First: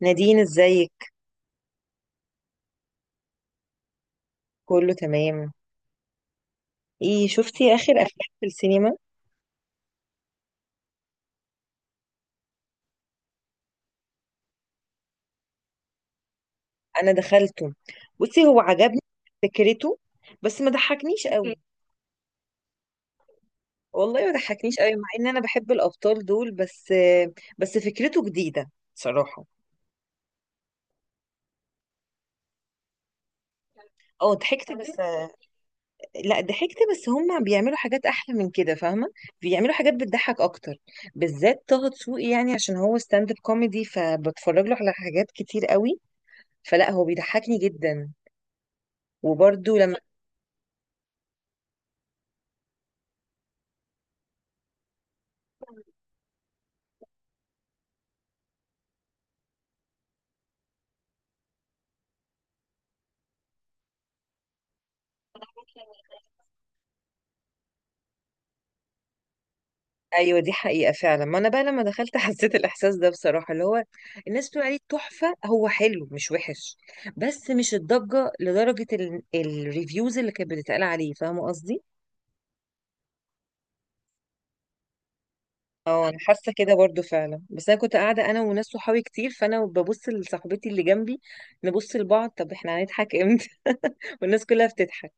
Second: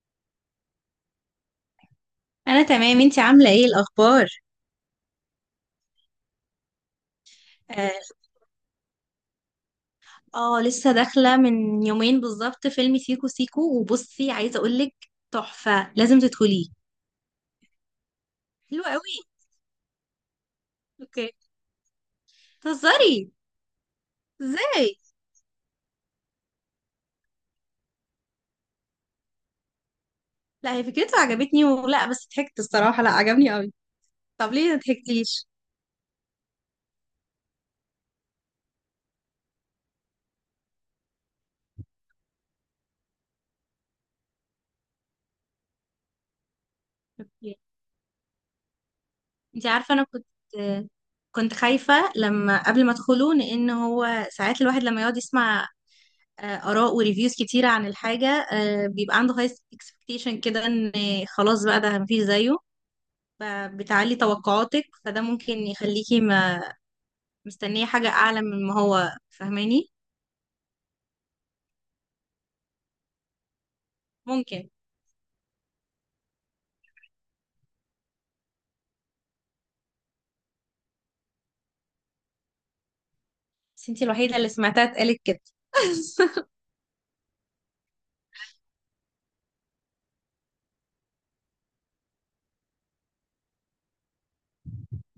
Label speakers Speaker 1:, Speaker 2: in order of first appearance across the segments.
Speaker 1: نادين، ازيك؟
Speaker 2: انا تمام، انتي عامله ايه الاخبار؟
Speaker 1: كله تمام. ايه، شفتي
Speaker 2: اه.
Speaker 1: اخر افلام في السينما؟
Speaker 2: لسه داخله من يومين بالظبط فيلم سيكو سيكو. وبصي عايزه اقولك، تحفه لازم تدخليه.
Speaker 1: انا دخلته. بصي، هو
Speaker 2: حلو
Speaker 1: عجبني
Speaker 2: قوي.
Speaker 1: فكرته، بس ما ضحكنيش
Speaker 2: اوكي.
Speaker 1: قوي.
Speaker 2: تهزري؟
Speaker 1: والله ما ضحكنيش قوي
Speaker 2: ازاي؟
Speaker 1: مع ان انا بحب الابطال دول، بس بس فكرته جديدة صراحة.
Speaker 2: لا، هي فكرته عجبتني، ولا بس ضحكت؟ الصراحه لا، عجبني قوي.
Speaker 1: اه،
Speaker 2: طب ليه
Speaker 1: ضحكت
Speaker 2: ما
Speaker 1: بس.
Speaker 2: ضحكتيش؟
Speaker 1: لا، ضحكت، بس هم بيعملوا حاجات احلى من كده، فاهمة؟ بيعملوا حاجات بتضحك اكتر، بالذات طه دسوقي. يعني عشان هو ستاند اب كوميدي، فبتفرج له على حاجات كتير قوي، فلا هو بيضحكني
Speaker 2: اوكي.
Speaker 1: جدا.
Speaker 2: انتي
Speaker 1: وبرده.
Speaker 2: عارفه، انا كنت خايفه لما قبل ما ادخله، لان هو ساعات الواحد لما يقعد يسمع آراء وريفيوز كتيرة عن الحاجة، بيبقى عنده هاي اكسبكتيشن كده ان خلاص بقى ده مفيش زيه. فبتعلي توقعاتك، فده ممكن
Speaker 1: لما...
Speaker 2: يخليكي ما مستنية حاجة أعلى من ما هو، فاهماني؟
Speaker 1: ايوه، دي حقيقة فعلا. ما انا بقى لما دخلت حسيت الاحساس ده بصراحة، اللي هو الناس بتقول
Speaker 2: ممكن.
Speaker 1: عليه تحفة. هو حلو، مش وحش، بس مش الضجة لدرجة الريفيوز اللي كانت بتتقال عليه، فاهمة قصدي؟
Speaker 2: بس انتي الوحيدة اللي سمعتها اتقالت كده.
Speaker 1: اه، انا حاسة كده برضو فعلا. بس انا كنت قاعدة انا وناس صحابي كتير، فانا ببص لصاحبتي اللي جنبي، نبص لبعض، طب احنا هنضحك امتى؟ والناس كلها بتضحك.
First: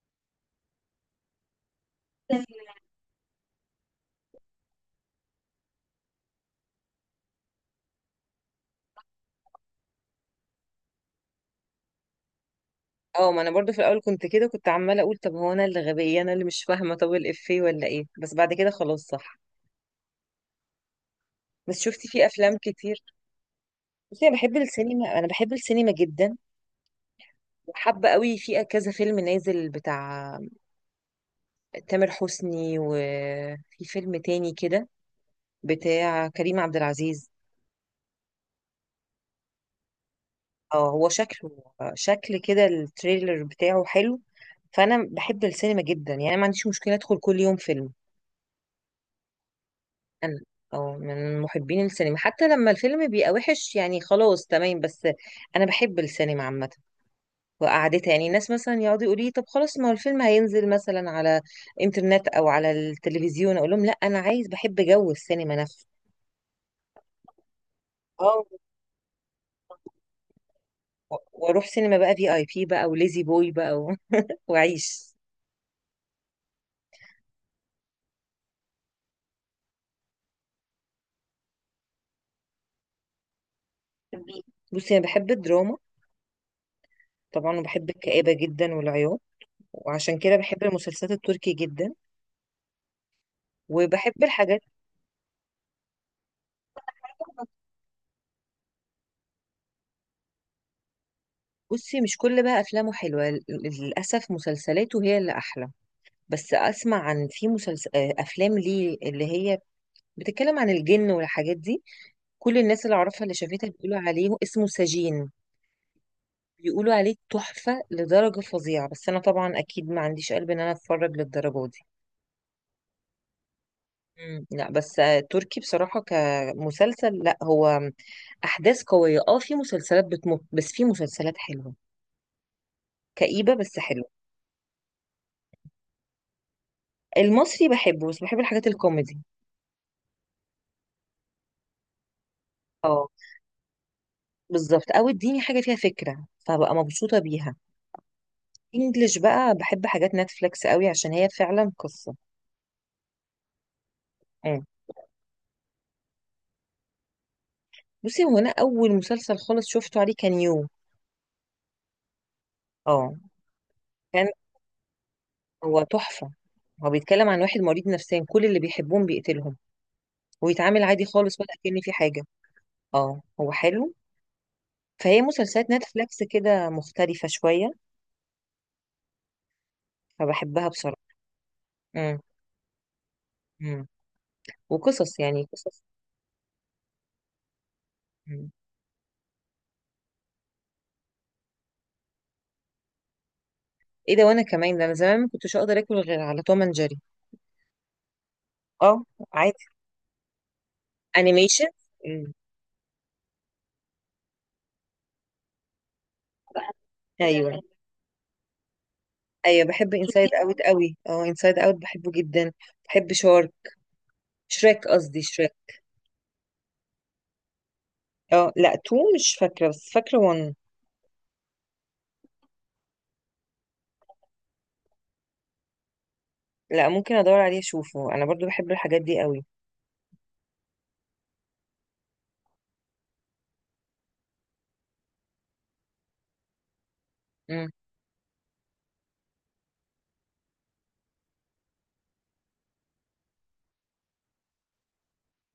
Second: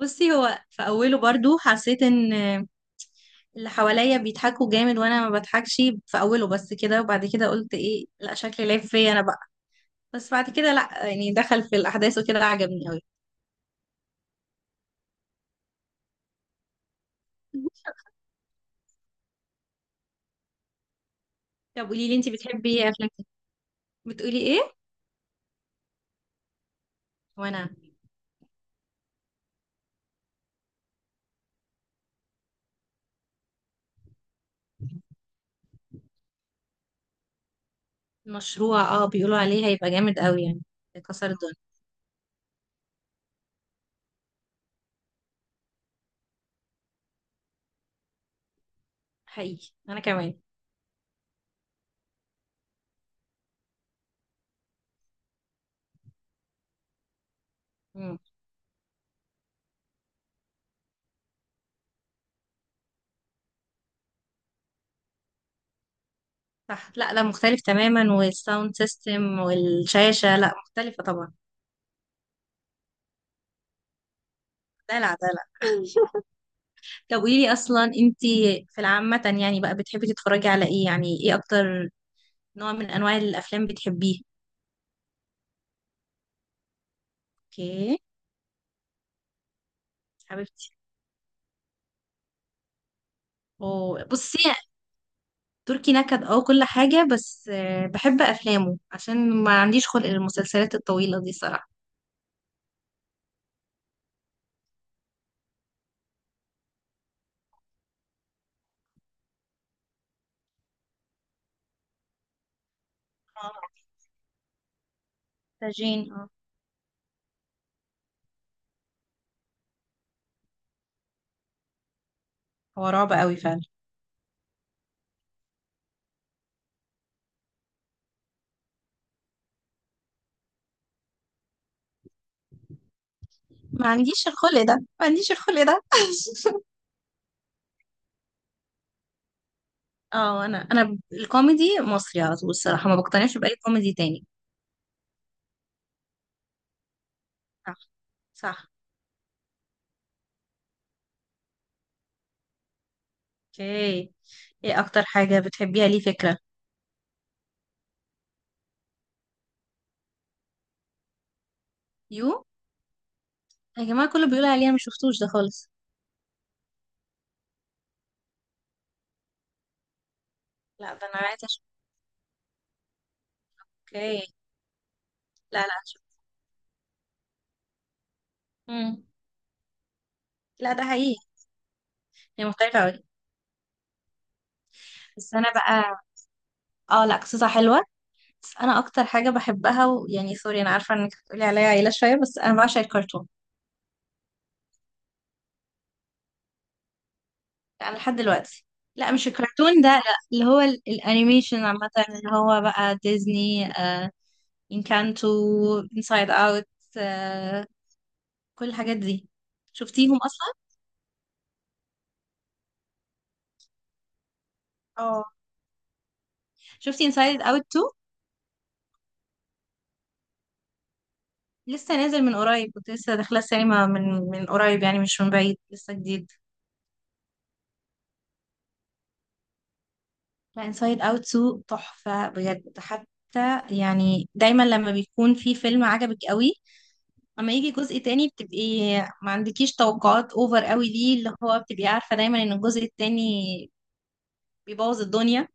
Speaker 2: بصي، هو في أوله برضو حسيت ان اللي حواليا بيضحكوا جامد وانا ما بضحكش. في أوله بس كده، وبعد كده قلت ايه، لا شكلي لعب فيا انا بقى. بس بعد كده لا، يعني دخل في الأحداث وكده، عجبني
Speaker 1: اه، ما انا برضو في الاول كنت كده، كنت عمالة اقول طب هو انا اللي غبية؟ انا اللي مش فاهمة؟ طب الافيه
Speaker 2: أوي.
Speaker 1: ولا ايه؟ بس بعد كده خلاص، صح. بس
Speaker 2: طب
Speaker 1: شفتي
Speaker 2: قولي لي،
Speaker 1: في
Speaker 2: انت
Speaker 1: افلام
Speaker 2: بتحبي ايه
Speaker 1: كتير؟
Speaker 2: افلام كده؟
Speaker 1: بصي، انا
Speaker 2: بتقولي
Speaker 1: بحب
Speaker 2: ايه؟
Speaker 1: السينما. انا بحب السينما جدا،
Speaker 2: وانا.
Speaker 1: وحابه قوي في كذا فيلم نازل، بتاع تامر حسني، وفي فيلم تاني كده بتاع كريم عبد العزيز.
Speaker 2: المشروع، اه، بيقولوا عليه هيبقى جامد قوي يعني،
Speaker 1: اه، هو
Speaker 2: كسر
Speaker 1: شكله،
Speaker 2: الدنيا.
Speaker 1: شكل كده التريلر بتاعه حلو. فانا بحب السينما جدا. يعني أنا ما عنديش مشكله ادخل كل يوم فيلم.
Speaker 2: حقيقي انا
Speaker 1: انا
Speaker 2: كمان.
Speaker 1: اه، من محبين السينما. حتى لما الفيلم بيبقى وحش، يعني خلاص تمام، بس انا بحب السينما عامه وقعدتها.
Speaker 2: مم.
Speaker 1: يعني الناس مثلا يقعدوا يقولوا لي طب خلاص، ما هو الفيلم هينزل مثلا على انترنت او على التلفزيون، اقول لهم لا، انا عايز بحب جو السينما نفسه.
Speaker 2: صح، لا لا، مختلف تماما،
Speaker 1: اه،
Speaker 2: والساوند سيستم والشاشة لا، مختلفة طبعا.
Speaker 1: واروح سينما بقى في اي بي بقى، وليزي بوي بقى واعيش.
Speaker 2: دلع دلع. طب قولي لي اصلا، انت في العامة يعني بقى بتحبي تتفرجي على ايه؟ يعني ايه اكتر نوع من انواع الافلام بتحبيه؟
Speaker 1: بي- بصي، انا بحب الدراما طبعا، وبحب
Speaker 2: اوكي.
Speaker 1: الكآبة جدا والعياط، وعشان كده بحب
Speaker 2: حبيبتي.
Speaker 1: المسلسلات التركي جدا،
Speaker 2: أوه.
Speaker 1: وبحب
Speaker 2: بصي،
Speaker 1: الحاجات.
Speaker 2: تركي نكد، اه، كل حاجة. بس بحب أفلامه عشان ما عنديش خلق للمسلسلات الطويلة دي صراحة.
Speaker 1: بصي مش كل بقى افلامه حلوة، للاسف مسلسلاته هي اللي احلى. بس اسمع عن، في مسلسل افلام ليه اللي هي بتتكلم عن الجن والحاجات دي. كل الناس اللي اعرفها اللي شافتها
Speaker 2: اه.
Speaker 1: بيقولوا عليه، اسمه سجين.
Speaker 2: سجين، اه.
Speaker 1: بيقولوا عليه تحفة لدرجة فظيعة، بس انا طبعا اكيد ما عنديش قلب ان انا اتفرج للدرجة دي.
Speaker 2: هو رعب قوي فعلا.
Speaker 1: مم. لا، بس تركي بصراحة كمسلسل، لا هو احداث قوية. اه، في مسلسلات بتمط، بس في مسلسلات حلوة، كئيبة بس
Speaker 2: ما
Speaker 1: حلوة.
Speaker 2: عنديش الخلق ده، ما عنديش الخلق ده.
Speaker 1: المصري بحبه، بس بحب الحاجات الكوميدي.
Speaker 2: اه، أنا الكوميدي مصري على طول، الصراحة ما
Speaker 1: اه،
Speaker 2: بقتنعش بأي كوميدي تاني.
Speaker 1: بالظبط. او اديني حاجة فيها فكرة فبقى مبسوطة بيها.
Speaker 2: صح. صح.
Speaker 1: انجلش بقى بحب حاجات نتفليكس قوي عشان هي فعلا قصة.
Speaker 2: اوكي. ايه اكتر حاجة بتحبيها؟ ليه؟ فكرة.
Speaker 1: بصي، هو انا اول مسلسل خالص شفته عليه كان يو.
Speaker 2: يو.
Speaker 1: اه،
Speaker 2: يا جماعة، كله
Speaker 1: كان،
Speaker 2: بيقول عليه، أنا مش شفتوش ده خالص.
Speaker 1: هو تحفه. هو بيتكلم عن واحد مريض نفسيا، كل اللي بيحبهم بيقتلهم ويتعامل
Speaker 2: لا،
Speaker 1: عادي
Speaker 2: ده انا
Speaker 1: خالص،
Speaker 2: عايزة
Speaker 1: ولا
Speaker 2: اشوف.
Speaker 1: كأن في حاجه. اه، هو حلو.
Speaker 2: اوكي.
Speaker 1: فهي
Speaker 2: لا لا،
Speaker 1: مسلسلات
Speaker 2: اشوف.
Speaker 1: نتفليكس كده مختلفه شويه،
Speaker 2: مم.
Speaker 1: فبحبها
Speaker 2: لا، ده
Speaker 1: بصراحه.
Speaker 2: حقيقي.
Speaker 1: امم.
Speaker 2: هي مختلفة أوي.
Speaker 1: امم. وقصص،
Speaker 2: بس
Speaker 1: يعني
Speaker 2: أنا
Speaker 1: قصص.
Speaker 2: بقى. اه لا، قصتها حلوة.
Speaker 1: مم.
Speaker 2: بس انا اكتر حاجه بحبها، ويعني سوري انا عارفه انك هتقولي عليا عيله شويه، بس انا بعشق الكرتون.
Speaker 1: ايه ده؟ وانا كمان، ده انا زمان ما كنتش اقدر اكل غير على توم اند جيري.
Speaker 2: انا لحد دلوقتي.
Speaker 1: اه.
Speaker 2: لا، مش
Speaker 1: عادي.
Speaker 2: الكرتون ده، لا. اللي هو الانيميشن
Speaker 1: انيميشن.
Speaker 2: عامه، اللي
Speaker 1: مم.
Speaker 2: هو بقى ديزني. انكانتو، انسايد اوت،
Speaker 1: ايوه.
Speaker 2: آه كل الحاجات دي.
Speaker 1: ايوه، بحب
Speaker 2: شفتيهم
Speaker 1: انسايد
Speaker 2: اصلا؟
Speaker 1: اوت قوي. اه، انسايد اوت بحبه جدا. بحب شارك، شريك قصدي،
Speaker 2: اه،
Speaker 1: شريك.
Speaker 2: شفتي انسايد اوت 2؟
Speaker 1: اه لا، تو مش فاكرة، بس فاكرة وان.
Speaker 2: لسه نازل من قريب، كنت لسه داخله السينما من قريب، يعني مش من بعيد، لسه جديد.
Speaker 1: لا، ممكن ادور عليه اشوفه، انا برضو بحب الحاجات دي قوي.
Speaker 2: لا، انسايد اوت 2 تحفه بجد. حتى يعني دايما لما بيكون في فيلم عجبك قوي، اما
Speaker 1: مم.
Speaker 2: يجي جزء تاني بتبقي ما عندكيش توقعات اوفر قوي، ليه؟ اللي هو بتبقي عارفة دايما ان الجزء التاني بيبوظ الدنيا.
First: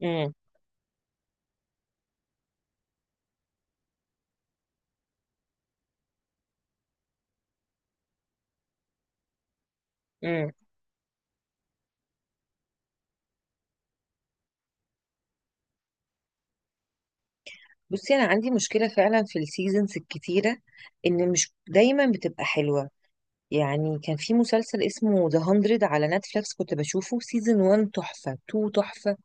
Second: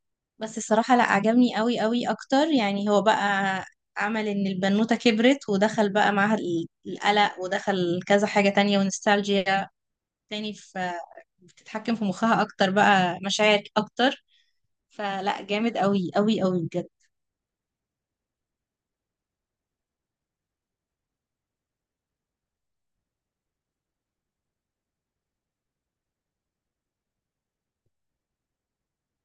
Speaker 1: مم.
Speaker 2: بس الصراحة لا، عجبني قوي قوي اكتر. يعني هو بقى عمل ان البنوتة كبرت، ودخل بقى معاها القلق، ودخل كذا حاجة تانية، ونستالجيا
Speaker 1: مم.
Speaker 2: تاني في بتتحكم في مخها، اكتر بقى مشاعر اكتر. فلا، جامد قوي قوي قوي بجد.
Speaker 1: بصي انا عندي مشكلة فعلا في السيزونز الكتيرة، ان مش دايما بتبقى حلوة. يعني كان في مسلسل اسمه ذا 100 على نتفليكس، كنت بشوفه سيزون 1 تحفة، 2 تحفة،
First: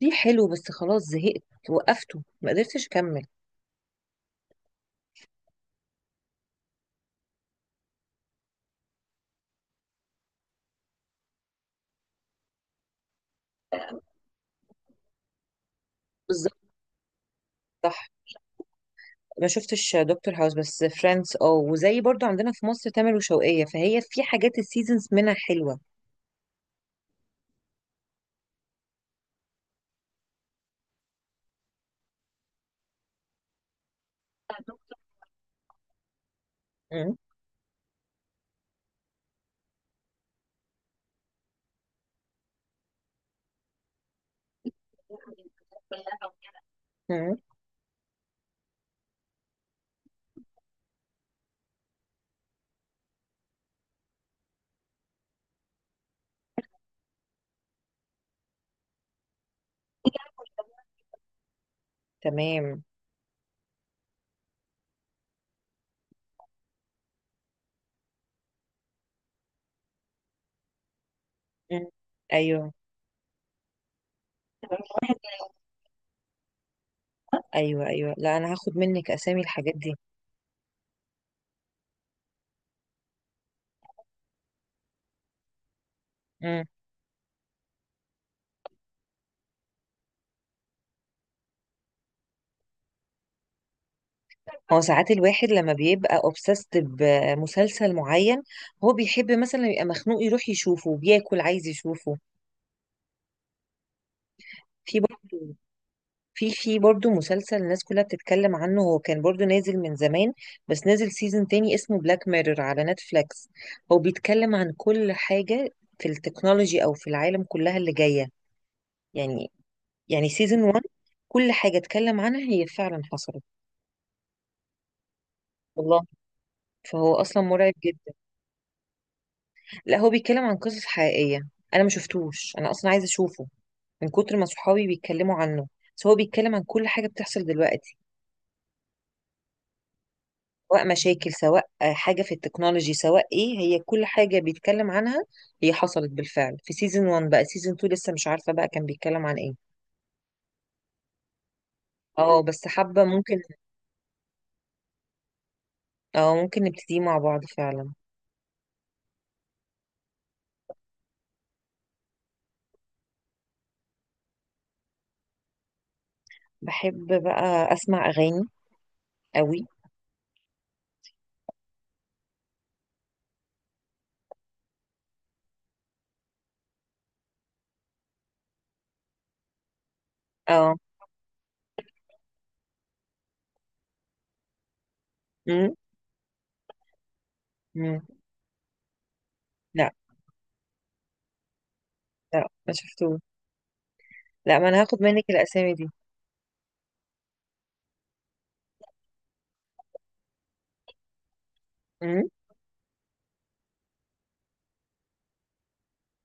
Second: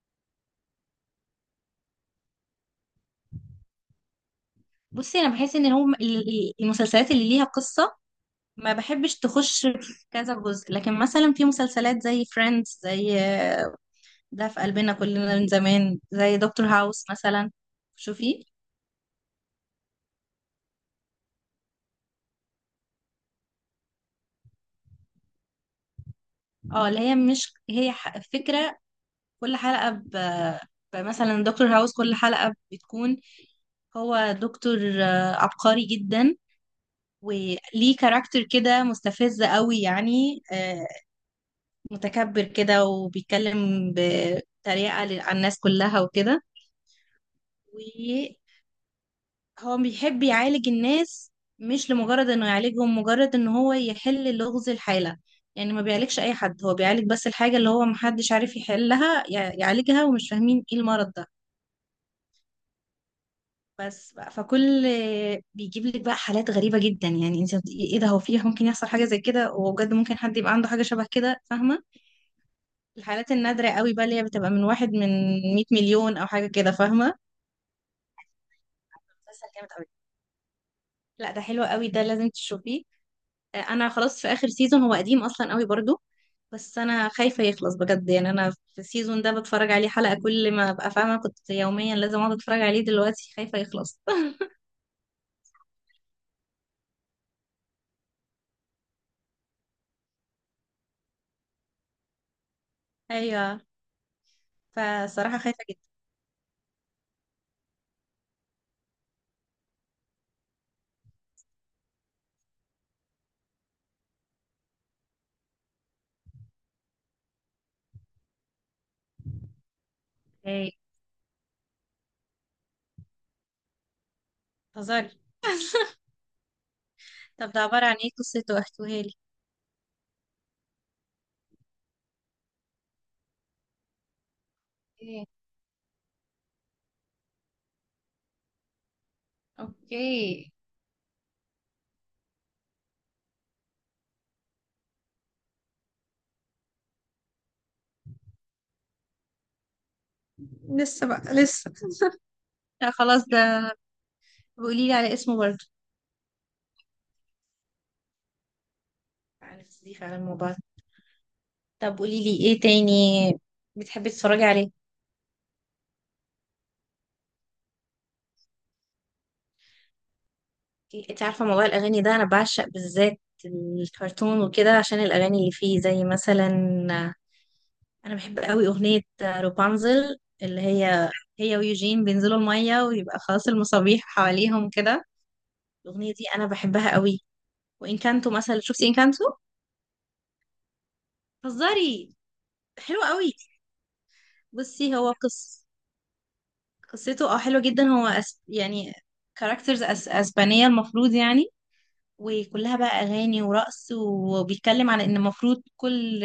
Speaker 1: 3 حلو، بس خلاص زهقت وقفته ما قدرتش اكمل.
Speaker 2: بصي، انا بحس ان هم المسلسلات اللي ليها قصة ما بحبش تخش في كذا جزء. لكن مثلا في مسلسلات زي فريندز، زي آه، ده في قلبنا كلنا من زمان، زي
Speaker 1: بالظبط.
Speaker 2: دكتور هاوس مثلا.
Speaker 1: صح.
Speaker 2: شوفي.
Speaker 1: ما شفتش دكتور هاوس، بس فريندز اه، وزي برضو عندنا في مصر تامر وشوقية، فهي في حاجات السيزونز منها حلوة.
Speaker 2: اه، اللي هي مش، هي فكرة كل حلقة مثلا دكتور هاوس، كل حلقة بتكون، هو دكتور عبقري جدا،
Speaker 1: مم.
Speaker 2: وليه كاركتر كده مستفز قوي يعني، متكبر كده وبيتكلم بطريقة على الناس كلها وكده.
Speaker 1: مم.
Speaker 2: هو بيحب يعالج الناس، مش لمجرد انه يعالجهم، مجرد ان هو يحل لغز الحالة. يعني ما بيعالجش اي حد، هو بيعالج بس الحاجة اللي هو محدش عارف يحلها، يعالجها، ومش فاهمين ايه المرض ده.
Speaker 1: تمام.
Speaker 2: بس بقى فكل بيجيب لك بقى حالات غريبة جدا. يعني انت ايه ده، هو فيه ممكن يحصل حاجة زي كده؟ وبجد ممكن حد يبقى عنده حاجة شبه كده، فاهمة؟
Speaker 1: مم. ايوه.
Speaker 2: الحالات النادرة قوي بقى، اللي هي بتبقى من واحد من 100 مليون او حاجة كده، فاهمة؟
Speaker 1: ايوه. ايوه، لا انا هاخد منك اسامي
Speaker 2: مسلسل جامد
Speaker 1: الحاجات
Speaker 2: قوي.
Speaker 1: دي.
Speaker 2: لا، ده حلو قوي، ده لازم تشوفيه. انا خلاص في اخر سيزون، هو قديم اصلا قوي برضو.
Speaker 1: مم.
Speaker 2: بس انا خايفه يخلص بجد، يعني انا في السيزون ده بتفرج عليه حلقه كل ما ابقى فاهمه، كنت يوميا لازم اقعد اتفرج عليه، دلوقتي خايفه يخلص.
Speaker 1: هو ساعات الواحد لما بيبقى obsessed بمسلسل معين، هو بيحب مثلا يبقى مخنوق، يروح يشوفه، بياكل عايز يشوفه.
Speaker 2: ايوه.
Speaker 1: في
Speaker 2: فصراحه
Speaker 1: برضه،
Speaker 2: خايفه جدا.
Speaker 1: في في برضه مسلسل الناس كلها بتتكلم عنه، هو كان برضه نازل من زمان، بس نازل سيزون تاني، اسمه بلاك ميرور على نتفليكس. هو بيتكلم عن كل حاجة في التكنولوجي أو في العالم كلها اللي جاية. يعني يعني سيزون
Speaker 2: ايه؟
Speaker 1: 1 كل حاجة اتكلم عنها هي فعلا حصلت.
Speaker 2: هزاري.
Speaker 1: والله. فهو أصلا
Speaker 2: طب ده
Speaker 1: مرعب
Speaker 2: عباره عن ايه؟
Speaker 1: جدا.
Speaker 2: قصته احكوها لي.
Speaker 1: لا، هو بيتكلم عن قصص حقيقية. أنا ما شفتوش، أنا أصلا عايزة أشوفه من كتر ما صحابي
Speaker 2: ايه؟
Speaker 1: بيتكلموا عنه. بس هو بيتكلم عن كل حاجة بتحصل دلوقتي،
Speaker 2: اوكي.
Speaker 1: سواء مشاكل، سواء حاجة في التكنولوجي، سواء ايه. هي كل حاجة بيتكلم عنها هي حصلت بالفعل في سيزون 1. بقى سيزون 2 لسه مش عارفة بقى كان بيتكلم عن ايه.
Speaker 2: لسه
Speaker 1: اه، بس
Speaker 2: لا،
Speaker 1: حابة،
Speaker 2: خلاص
Speaker 1: ممكن.
Speaker 2: ده. قولي لي على اسمه برضو.
Speaker 1: اه، ممكن نبتدي مع بعض فعلا.
Speaker 2: عارف، دي فعلا الموبايل. طب قولي لي ايه تاني بتحبي تتفرجي عليه؟
Speaker 1: بحب بقى اسمع اغاني قوي.
Speaker 2: انت عارفة موضوع الأغاني ده، أنا بعشق بالذات الكرتون وكده عشان الأغاني اللي فيه، زي مثلا أنا بحب قوي أغنية روبانزل، اللي
Speaker 1: اه.
Speaker 2: هي ويوجين بينزلوا المية ويبقى خلاص المصابيح حواليهم كده.
Speaker 1: امم.
Speaker 2: الأغنية دي أنا بحبها قوي.
Speaker 1: امم.
Speaker 2: وإنكانتو مثلا، شفتي إنكانتو؟
Speaker 1: لا.
Speaker 2: هزاري.
Speaker 1: لا، ما
Speaker 2: حلو
Speaker 1: شفتوش.
Speaker 2: قوي.
Speaker 1: لا، ما انا
Speaker 2: بصي،
Speaker 1: هاخد
Speaker 2: هو
Speaker 1: منك الاسامي دي.
Speaker 2: قصته حلوة جدا. هو يعني كاركترز أسبانية المفروض، يعني.
Speaker 1: امم.
Speaker 2: وكلها بقى أغاني ورقص، وبيتكلم على إن المفروض كل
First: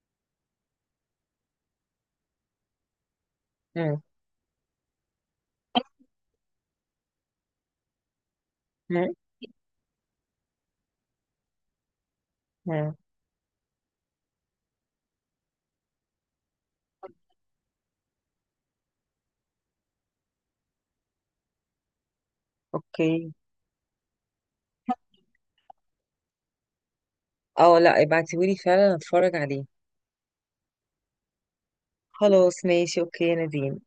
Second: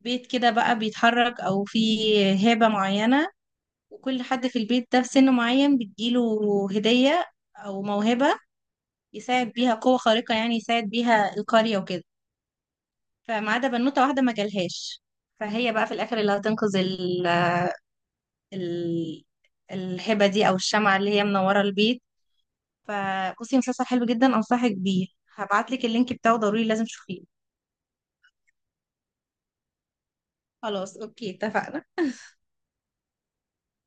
Speaker 2: بيت كده بقى بيتحرك او فيه هبة معينة،
Speaker 1: امم.
Speaker 2: وكل حد في البيت ده في سن معين بتجيله هدية او موهبة،
Speaker 1: امم.
Speaker 2: يساعد بيها قوة خارقة، يعني يساعد بيها القرية وكده.
Speaker 1: أمم.
Speaker 2: فما عدا بنوتة واحدة ما جالهاش، فهي بقى في الاخر اللي هتنقذ ال... الهبة دي، او الشمعة اللي هي منورة البيت.
Speaker 1: اوكي.
Speaker 2: فبصي، مسلسل حلو جدا، انصحك بيه. هبعتلك اللينك بتاعه ضروري، لازم تشوفيه.
Speaker 1: اه، لا، ابعتيهولي فعلا اتفرج عليه.
Speaker 2: خلاص اوكي، اتفقنا.
Speaker 1: خلاص ماشي، اوكي يا نادين.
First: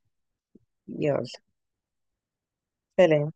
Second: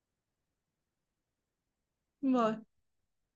Speaker 1: يلا.
Speaker 2: باي.
Speaker 1: سلام.